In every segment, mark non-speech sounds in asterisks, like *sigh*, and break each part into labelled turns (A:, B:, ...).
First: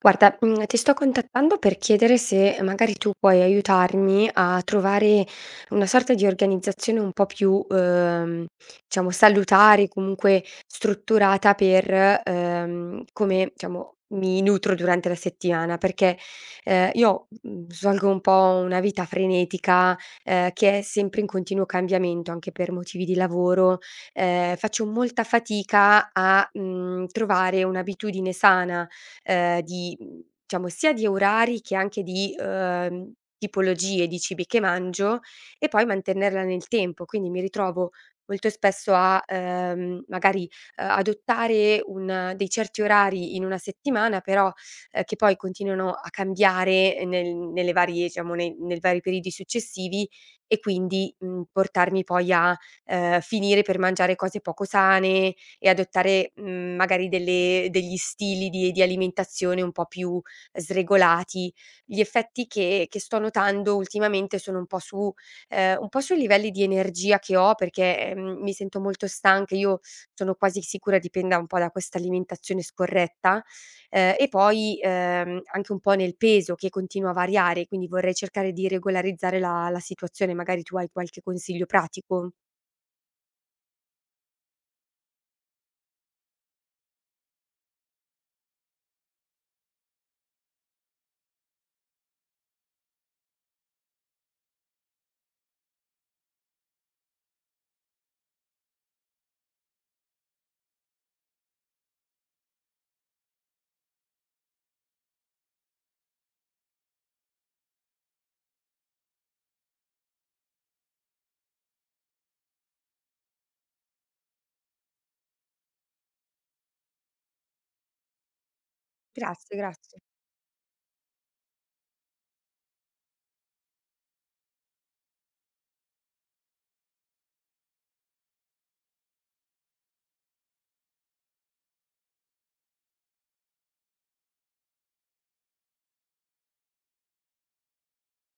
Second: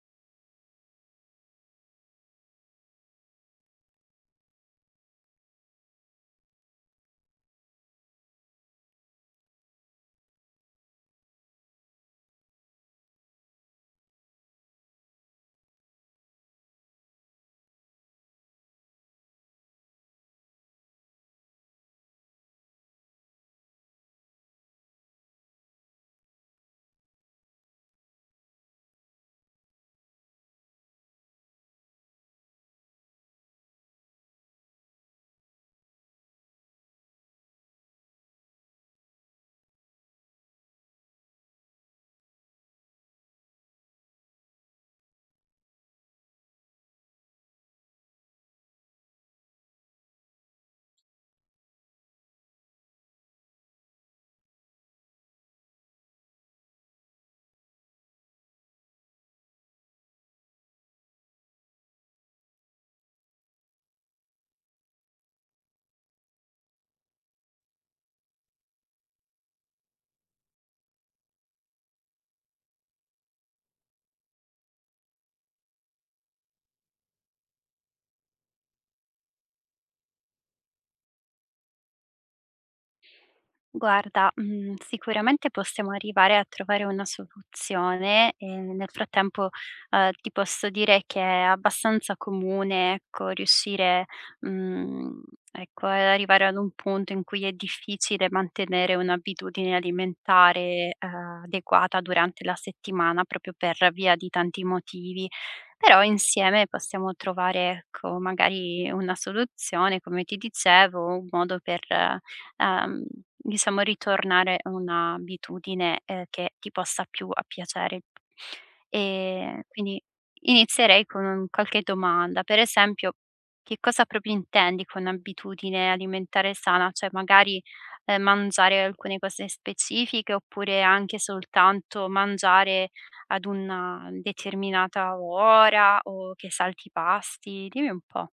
A: Guarda, ti sto contattando per chiedere se magari tu puoi aiutarmi a trovare una sorta di organizzazione un po' più, diciamo salutare, comunque strutturata per, come diciamo mi nutro durante la settimana, perché, io, svolgo un po' una vita frenetica, che è sempre in continuo cambiamento, anche per motivi di lavoro, faccio molta fatica a, trovare un'abitudine sana di diciamo sia di orari che anche di, tipologie di cibi che mangio e poi mantenerla nel tempo. Quindi mi ritrovo molto spesso a, magari, adottare un dei certi orari in una settimana, però, che poi continuano a cambiare nelle varie diciamo nei vari periodi successivi e quindi, portarmi poi a, finire per mangiare cose poco sane e adottare, magari delle degli stili di alimentazione un po' più sregolati. Gli effetti che sto notando ultimamente sono un po' su un po' sui livelli di energia che ho perché, mi sento molto stanca. Io sono quasi sicura dipenda un po' da questa alimentazione scorretta, e poi, anche un po' nel peso che continua a variare, quindi vorrei cercare di regolarizzare la situazione. Magari tu hai qualche consiglio pratico?
B: Guarda, sicuramente possiamo arrivare a trovare una soluzione e nel frattempo, ti posso dire che è abbastanza comune, ecco, riuscire, mhmm, ecco, ad arrivare ad un punto in cui è difficile mantenere un'abitudine alimentare, adeguata durante la settimana proprio per via di tanti motivi. Però insieme possiamo trovare, ecco, magari una soluzione, come ti dicevo, un modo per ehm, diciamo ritornare a un'abitudine, che ti possa più a piacere.
A: Grazie,
B: Ehm,
A: grazie.
B: quindi inizierei con un qualche domanda. Per esempio, che cosa proprio intendi con abitudine alimentare sana? Cioè magari, mangiare alcune cose specifiche, oppure anche soltanto mangiare ad una determinata ora o che salti i pasti? Dimmi un po'.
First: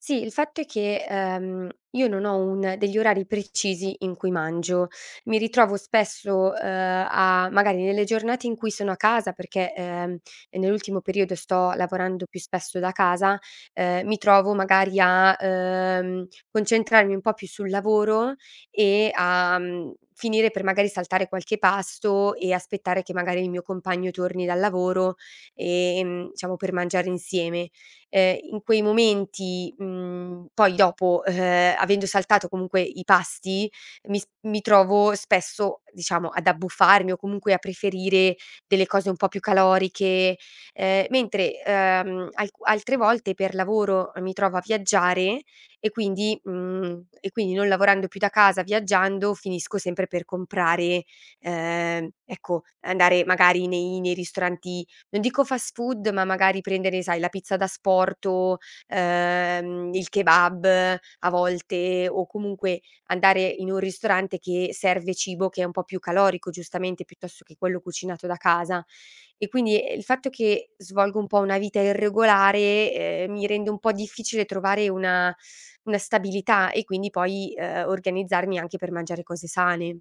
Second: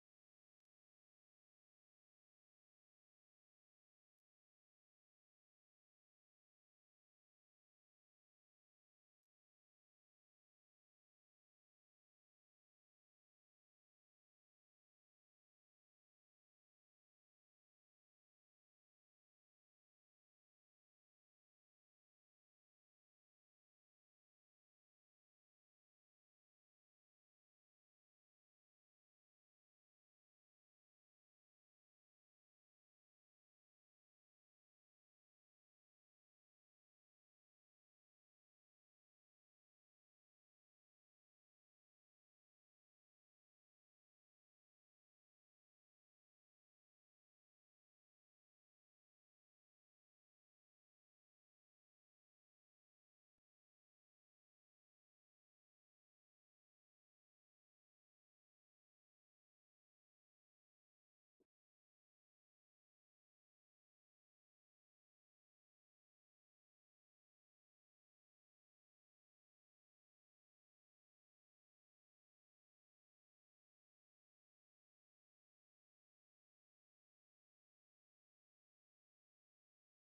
A: Sì, il fatto è che, io non ho un degli orari precisi in cui mangio. Mi ritrovo spesso, a magari nelle giornate in cui sono a casa perché, nell'ultimo periodo sto lavorando più spesso da casa, mi trovo magari a, concentrarmi un po' più sul lavoro e a, finire per magari saltare qualche pasto e aspettare che magari il mio compagno torni dal lavoro, diciamo per mangiare insieme in quei momenti, poi dopo, avendo saltato comunque i pasti, mi trovo spesso, diciamo, ad abbuffarmi o comunque a preferire delle cose un po' più caloriche, mentre, alc altre volte per lavoro mi trovo a viaggiare e quindi non lavorando più da casa, viaggiando, finisco sempre per comprare, ecco, andare magari nei ristoranti non dico fast food, ma magari prendere, sai, la pizza da asporto, il kebab a volte, o comunque andare in un ristorante che serve cibo che è un po' più calorico, giustamente, piuttosto che quello cucinato da casa. E quindi, il fatto che svolgo un po' una vita irregolare, mi rende un po' difficile trovare una stabilità e quindi poi, organizzarmi anche per mangiare cose sane.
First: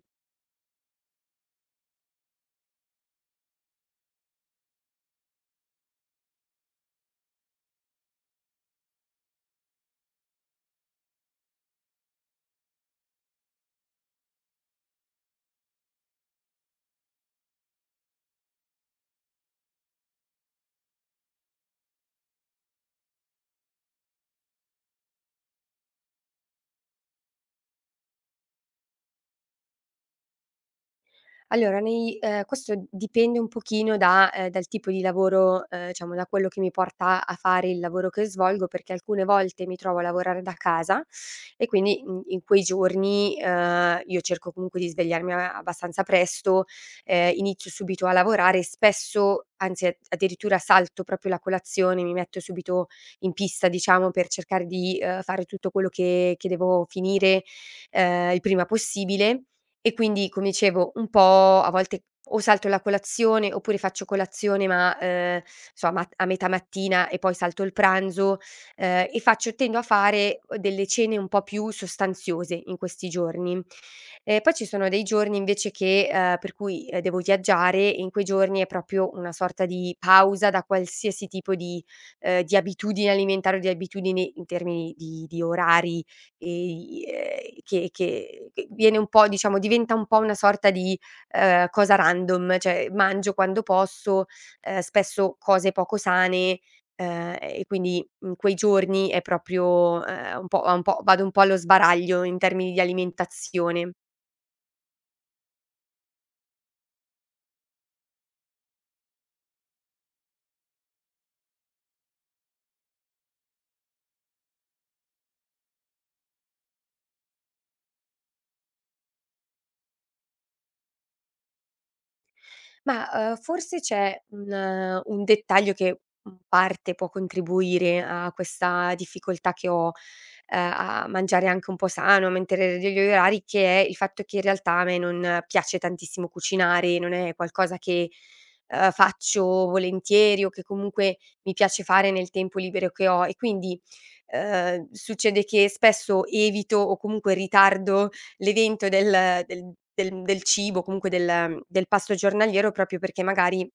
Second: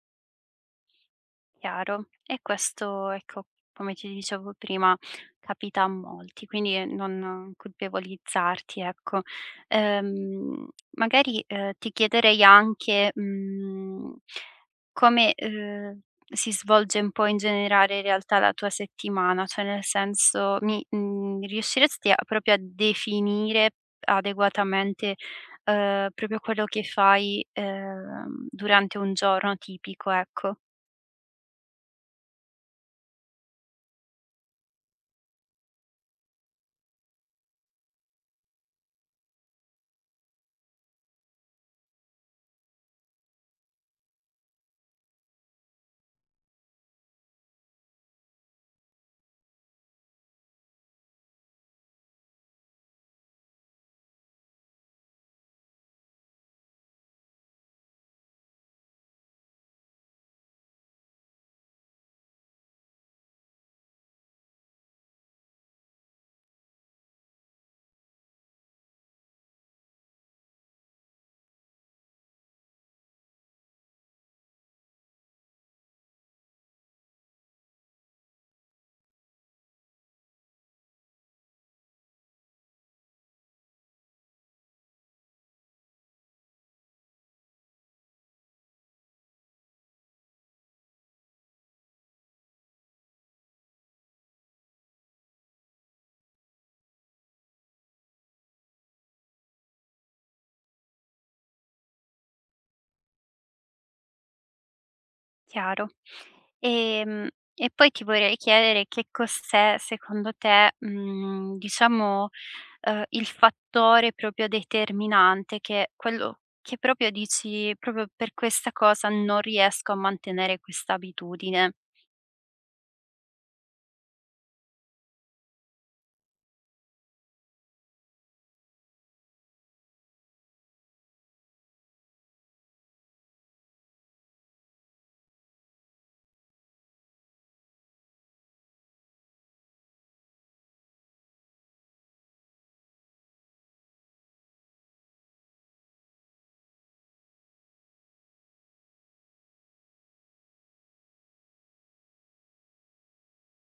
B: Chiaro. E questo, ecco, come ti dicevo prima, capita a molti, quindi non colpevolizzarti, ecco. Magari ti chiederei anche come si svolge un po' in generale in realtà la tua settimana, cioè nel senso, riusciresti a- proprio a definire adeguatamente proprio quello che fai durante un giorno tipico, ecco?
A: Allora nei questo dipende un pochino da dal tipo di lavoro, diciamo da quello che mi porta a fare il lavoro che svolgo, perché alcune volte mi trovo a lavorare da casa e quindi in quei giorni, io cerco comunque di svegliarmi a abbastanza presto, inizio subito a lavorare e spesso, anzi a addirittura salto proprio la colazione, mi metto subito in pista diciamo per cercare di, fare tutto quello che devo finire, il prima possibile. E quindi, come dicevo, un po' a volte o salto la colazione, oppure faccio colazione ma a metà mattina e poi salto il pranzo, e faccio tendo a fare delle cene un po' più sostanziose in questi giorni. E poi ci sono dei giorni invece che per cui, devo viaggiare e in quei giorni è proprio una sorta di pausa da qualsiasi tipo di abitudine alimentare o di abitudini in termini di orari ehm, che viene un po' diciamo diventa un po' una sorta di, cosa random, cioè mangio quando posso, spesso cose poco sane, e quindi in quei giorni è proprio, un po' vado un po' allo sbaraglio in termini di alimentazione.
B: Chiaro. Ehm, e poi ti vorrei chiedere che cos'è secondo te, diciamo, il fattore proprio determinante che quello che proprio dici: "Proprio per questa cosa non riesco a mantenere questa abitudine".
A: Ma, forse c'è un dettaglio che in parte può contribuire a questa difficoltà che ho, a mangiare anche un po' sano, a mantenere degli orari, che è il fatto che in realtà a me non piace tantissimo cucinare, non è qualcosa che, faccio volentieri o che comunque mi piace fare nel tempo libero che ho e quindi, succede che spesso evito o comunque ritardo l'evento del cibo, comunque del pasto giornaliero, proprio perché magari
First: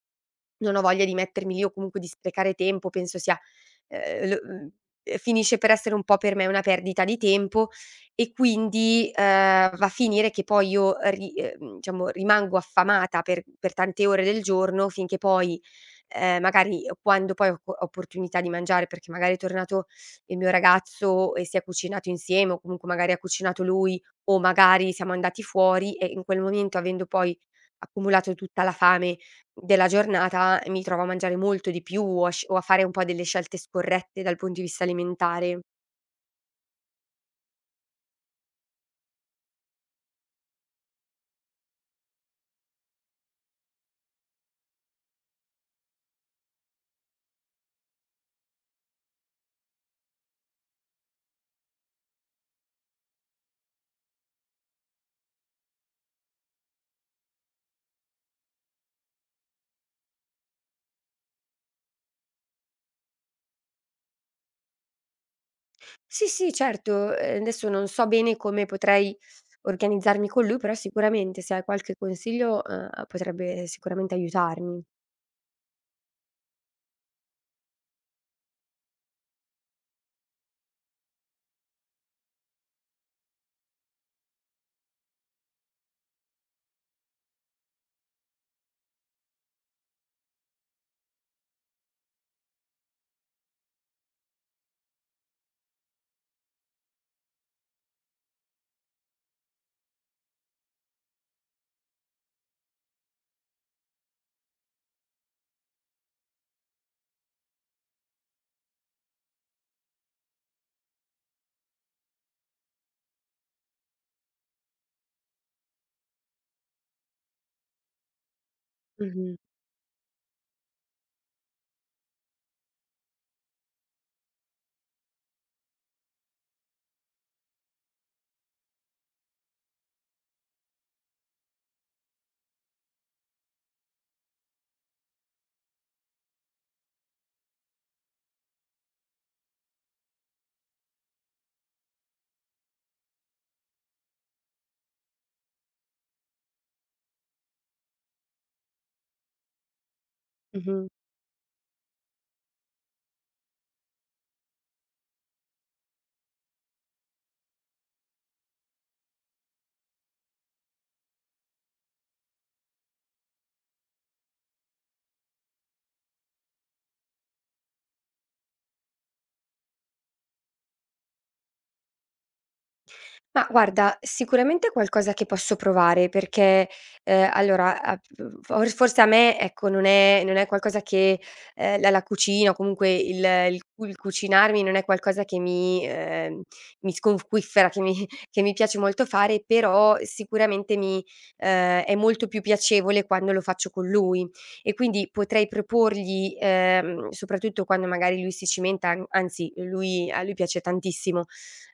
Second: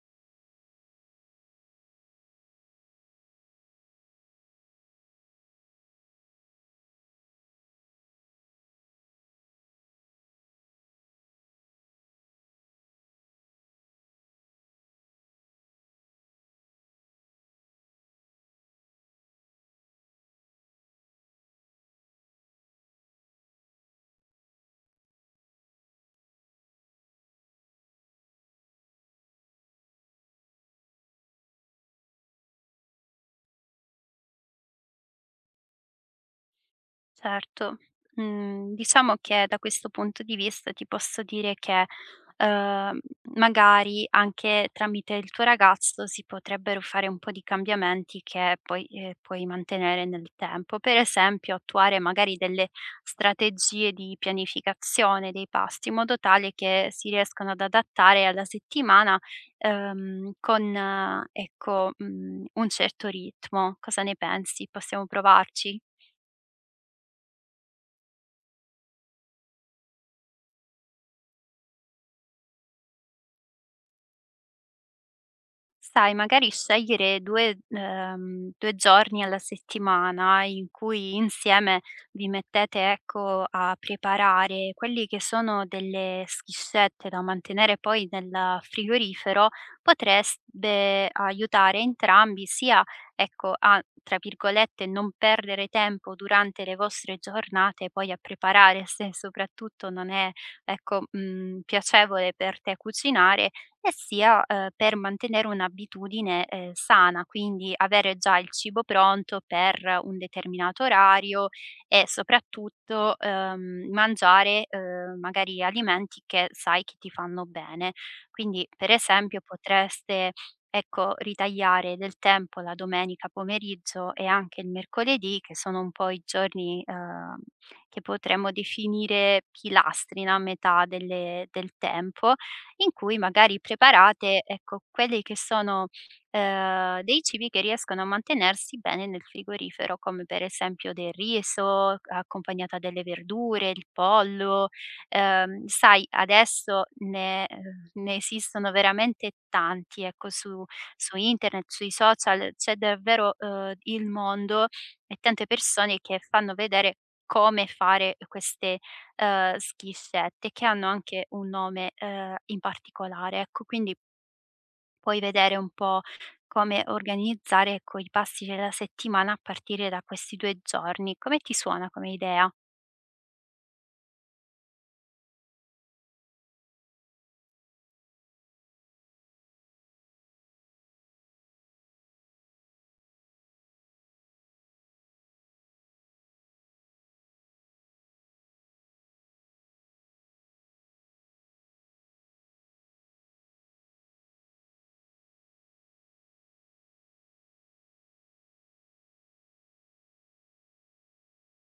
A: non ho voglia di mettermi lì o comunque di sprecare tempo, penso sia ehm, lo mhmm, finisce per essere un po' per me una perdita di tempo e quindi, va a finire che poi io ri diciamo rimango affamata per tante ore del giorno finché poi, magari quando poi ho co opportunità di mangiare, perché magari è tornato il mio ragazzo e si è cucinato insieme o comunque magari ha cucinato lui o magari siamo andati fuori e in quel momento, avendo poi accumulato tutta la fame della giornata, mi trovo a mangiare molto di più o a fare un po' delle scelte scorrette dal punto di vista alimentare.
B: Certo. Mhmm, diciamo che da questo punto di vista ti posso dire che, ehm, magari anche tramite il tuo ragazzo si potrebbero fare un po' di cambiamenti che poi, puoi mantenere nel tempo. Per esempio, attuare magari delle strategie di pianificazione dei pasti, in modo tale che si riescano ad adattare alla settimana, con ecco, mhmm, un certo ritmo. Cosa ne pensi? Possiamo provarci?
A: Sì, sì, certo, adesso non so bene come potrei organizzarmi con lui, però sicuramente se hai qualche consiglio, potrebbe sicuramente aiutarmi.
B: Sai, magari scegliere 2, 2 giorni alla settimana in cui insieme vi mettete, ecco, a preparare quelli che sono delle schiscette da mantenere poi nel frigorifero, potrebbe aiutare entrambi sia, ecco, a, tra virgolette, "non perdere tempo" durante le vostre giornate poi a preparare, se soprattutto non è, ecco, mhmm, piacevole per te cucinare e sia, per mantenere un'abitudine, sana, quindi avere già il cibo pronto per un determinato orario e soprattutto, mangiare, magari alimenti che sai che ti fanno bene. Quindi, per
A: Mh-mh,
B: esempio, potreste, ecco, ritagliare del tempo la domenica pomeriggio e anche il mercoledì, che sono un po' i giorni, che potremmo definire pilastri, no, a metà del tempo, in cui magari preparate, ecco, quelli che sono, dei cibi che riescono a mantenersi bene nel frigorifero, come per esempio del riso accompagnato a delle verdure, il pollo. Sai, adesso ne esistono veramente tanti, ecco, su
A: mh-mh.
B: su internet, sui social, c'è davvero, il mondo e tante persone che fanno vedere come fare queste schissette che hanno anche un nome, in particolare, ecco. Quindi puoi vedere un po' come organizzare, ecco, i passi della settimana a partire da questi 2 giorni. Come ti suona come idea?
A: Ma guarda, sicuramente è qualcosa che posso provare perché, allora, a f for forse a me, ecco, non è qualcosa che la cucina o comunque il cucinarmi non è qualcosa che mi sconquiffera, che mi *laughs* che mi piace molto fare, però sicuramente mi è molto più piacevole quando lo faccio con lui. E quindi potrei proporgli, soprattutto quando magari lui si cimenta, an anzi lui a lui piace tantissimo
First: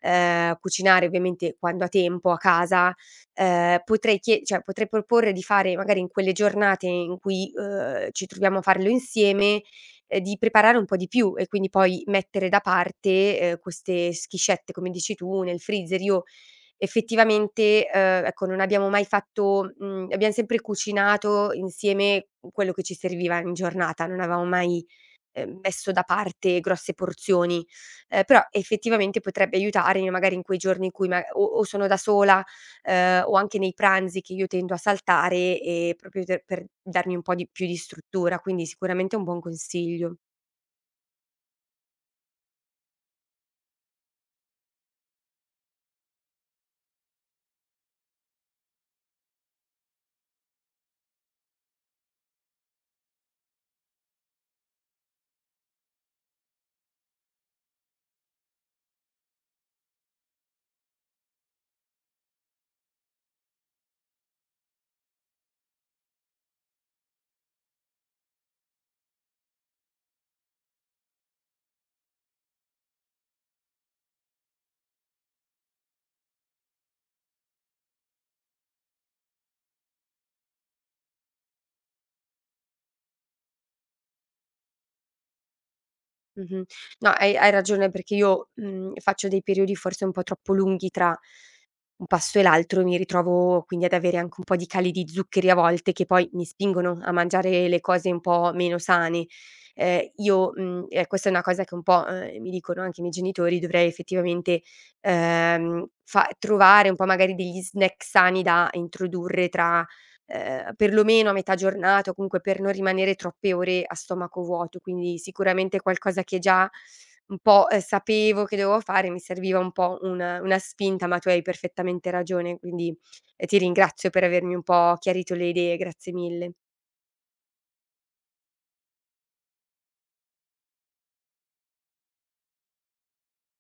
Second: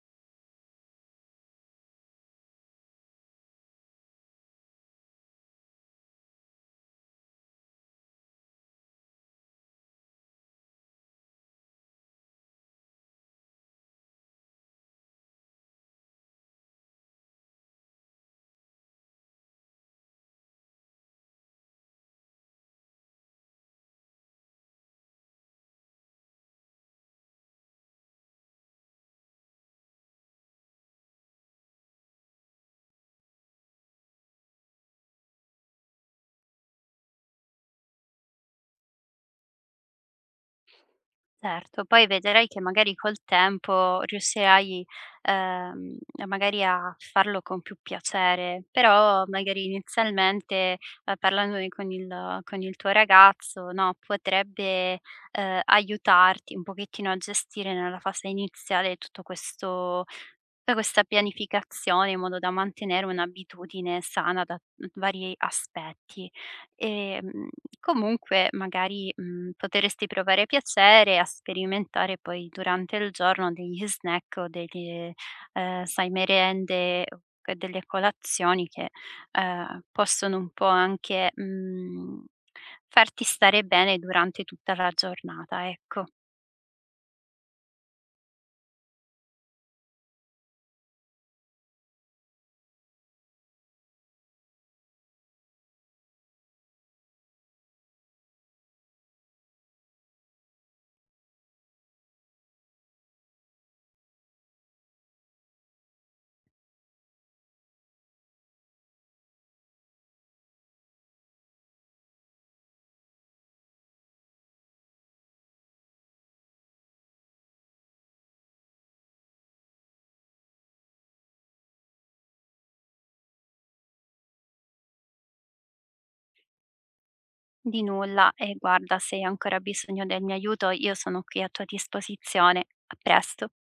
A: cucinare ovviamente quando ha tempo a casa, potrei chie cioè potrei proporre di fare magari in quelle giornate in cui, ci troviamo a farlo insieme, di preparare un po' di più e quindi poi mettere da parte, queste schiscette, come dici tu, nel freezer. Io effettivamente, ecco, non abbiamo mai fatto abbiam sempre cucinato insieme quello che ci serviva in giornata, non avevamo mai, messo da parte grosse porzioni. Però effettivamente potrebbe aiutarmi magari in quei giorni in cui o sono da sola, o anche nei pranzi che io tendo a saltare, proprio per darmi un po' di più di struttura, quindi sicuramente è un buon consiglio.
B: Certo, poi vedrai che magari col tempo riuscirai, ehm, magari a farlo con più piacere, però magari inizialmente, parlandone con il tuo ragazzo, no, potrebbe, aiutarti un pochettino a gestire nella fase iniziale tutto questo. Tutta questa pianificazione in modo da mantenere un'abitudine sana da vari aspetti. Ehm, Comunque magari, potresti provare piacere a sperimentare poi durante il giorno degli snack o delle, sai merende o c delle colazioni che, possono un po' anche, farti stare bene durante tutta la giornata, ecco.
A: Mh-mh. No, hai ragione perché io, faccio dei periodi forse un po' troppo lunghi tra un pasto e l'altro e mi ritrovo quindi ad avere anche un po' di cali di zuccheri a volte che poi mi spingono a mangiare le cose un po' meno sane. E questa è una cosa che un po', mi dicono anche i miei genitori, dovrei effettivamente, fa trovare un po' magari degli snack sani da introdurre tra perlomeno a metà giornata o comunque per non rimanere troppe ore a stomaco vuoto. Quindi sicuramente qualcosa che già un po', sapevo che dovevo fare, mi serviva un po' una spinta, ma tu hai perfettamente ragione, quindi, ti ringrazio per avermi un po' chiarito le idee, grazie mille.
B: Di nulla e guarda, se hai ancora bisogno del mio aiuto, io sono qui a tua disposizione. A presto.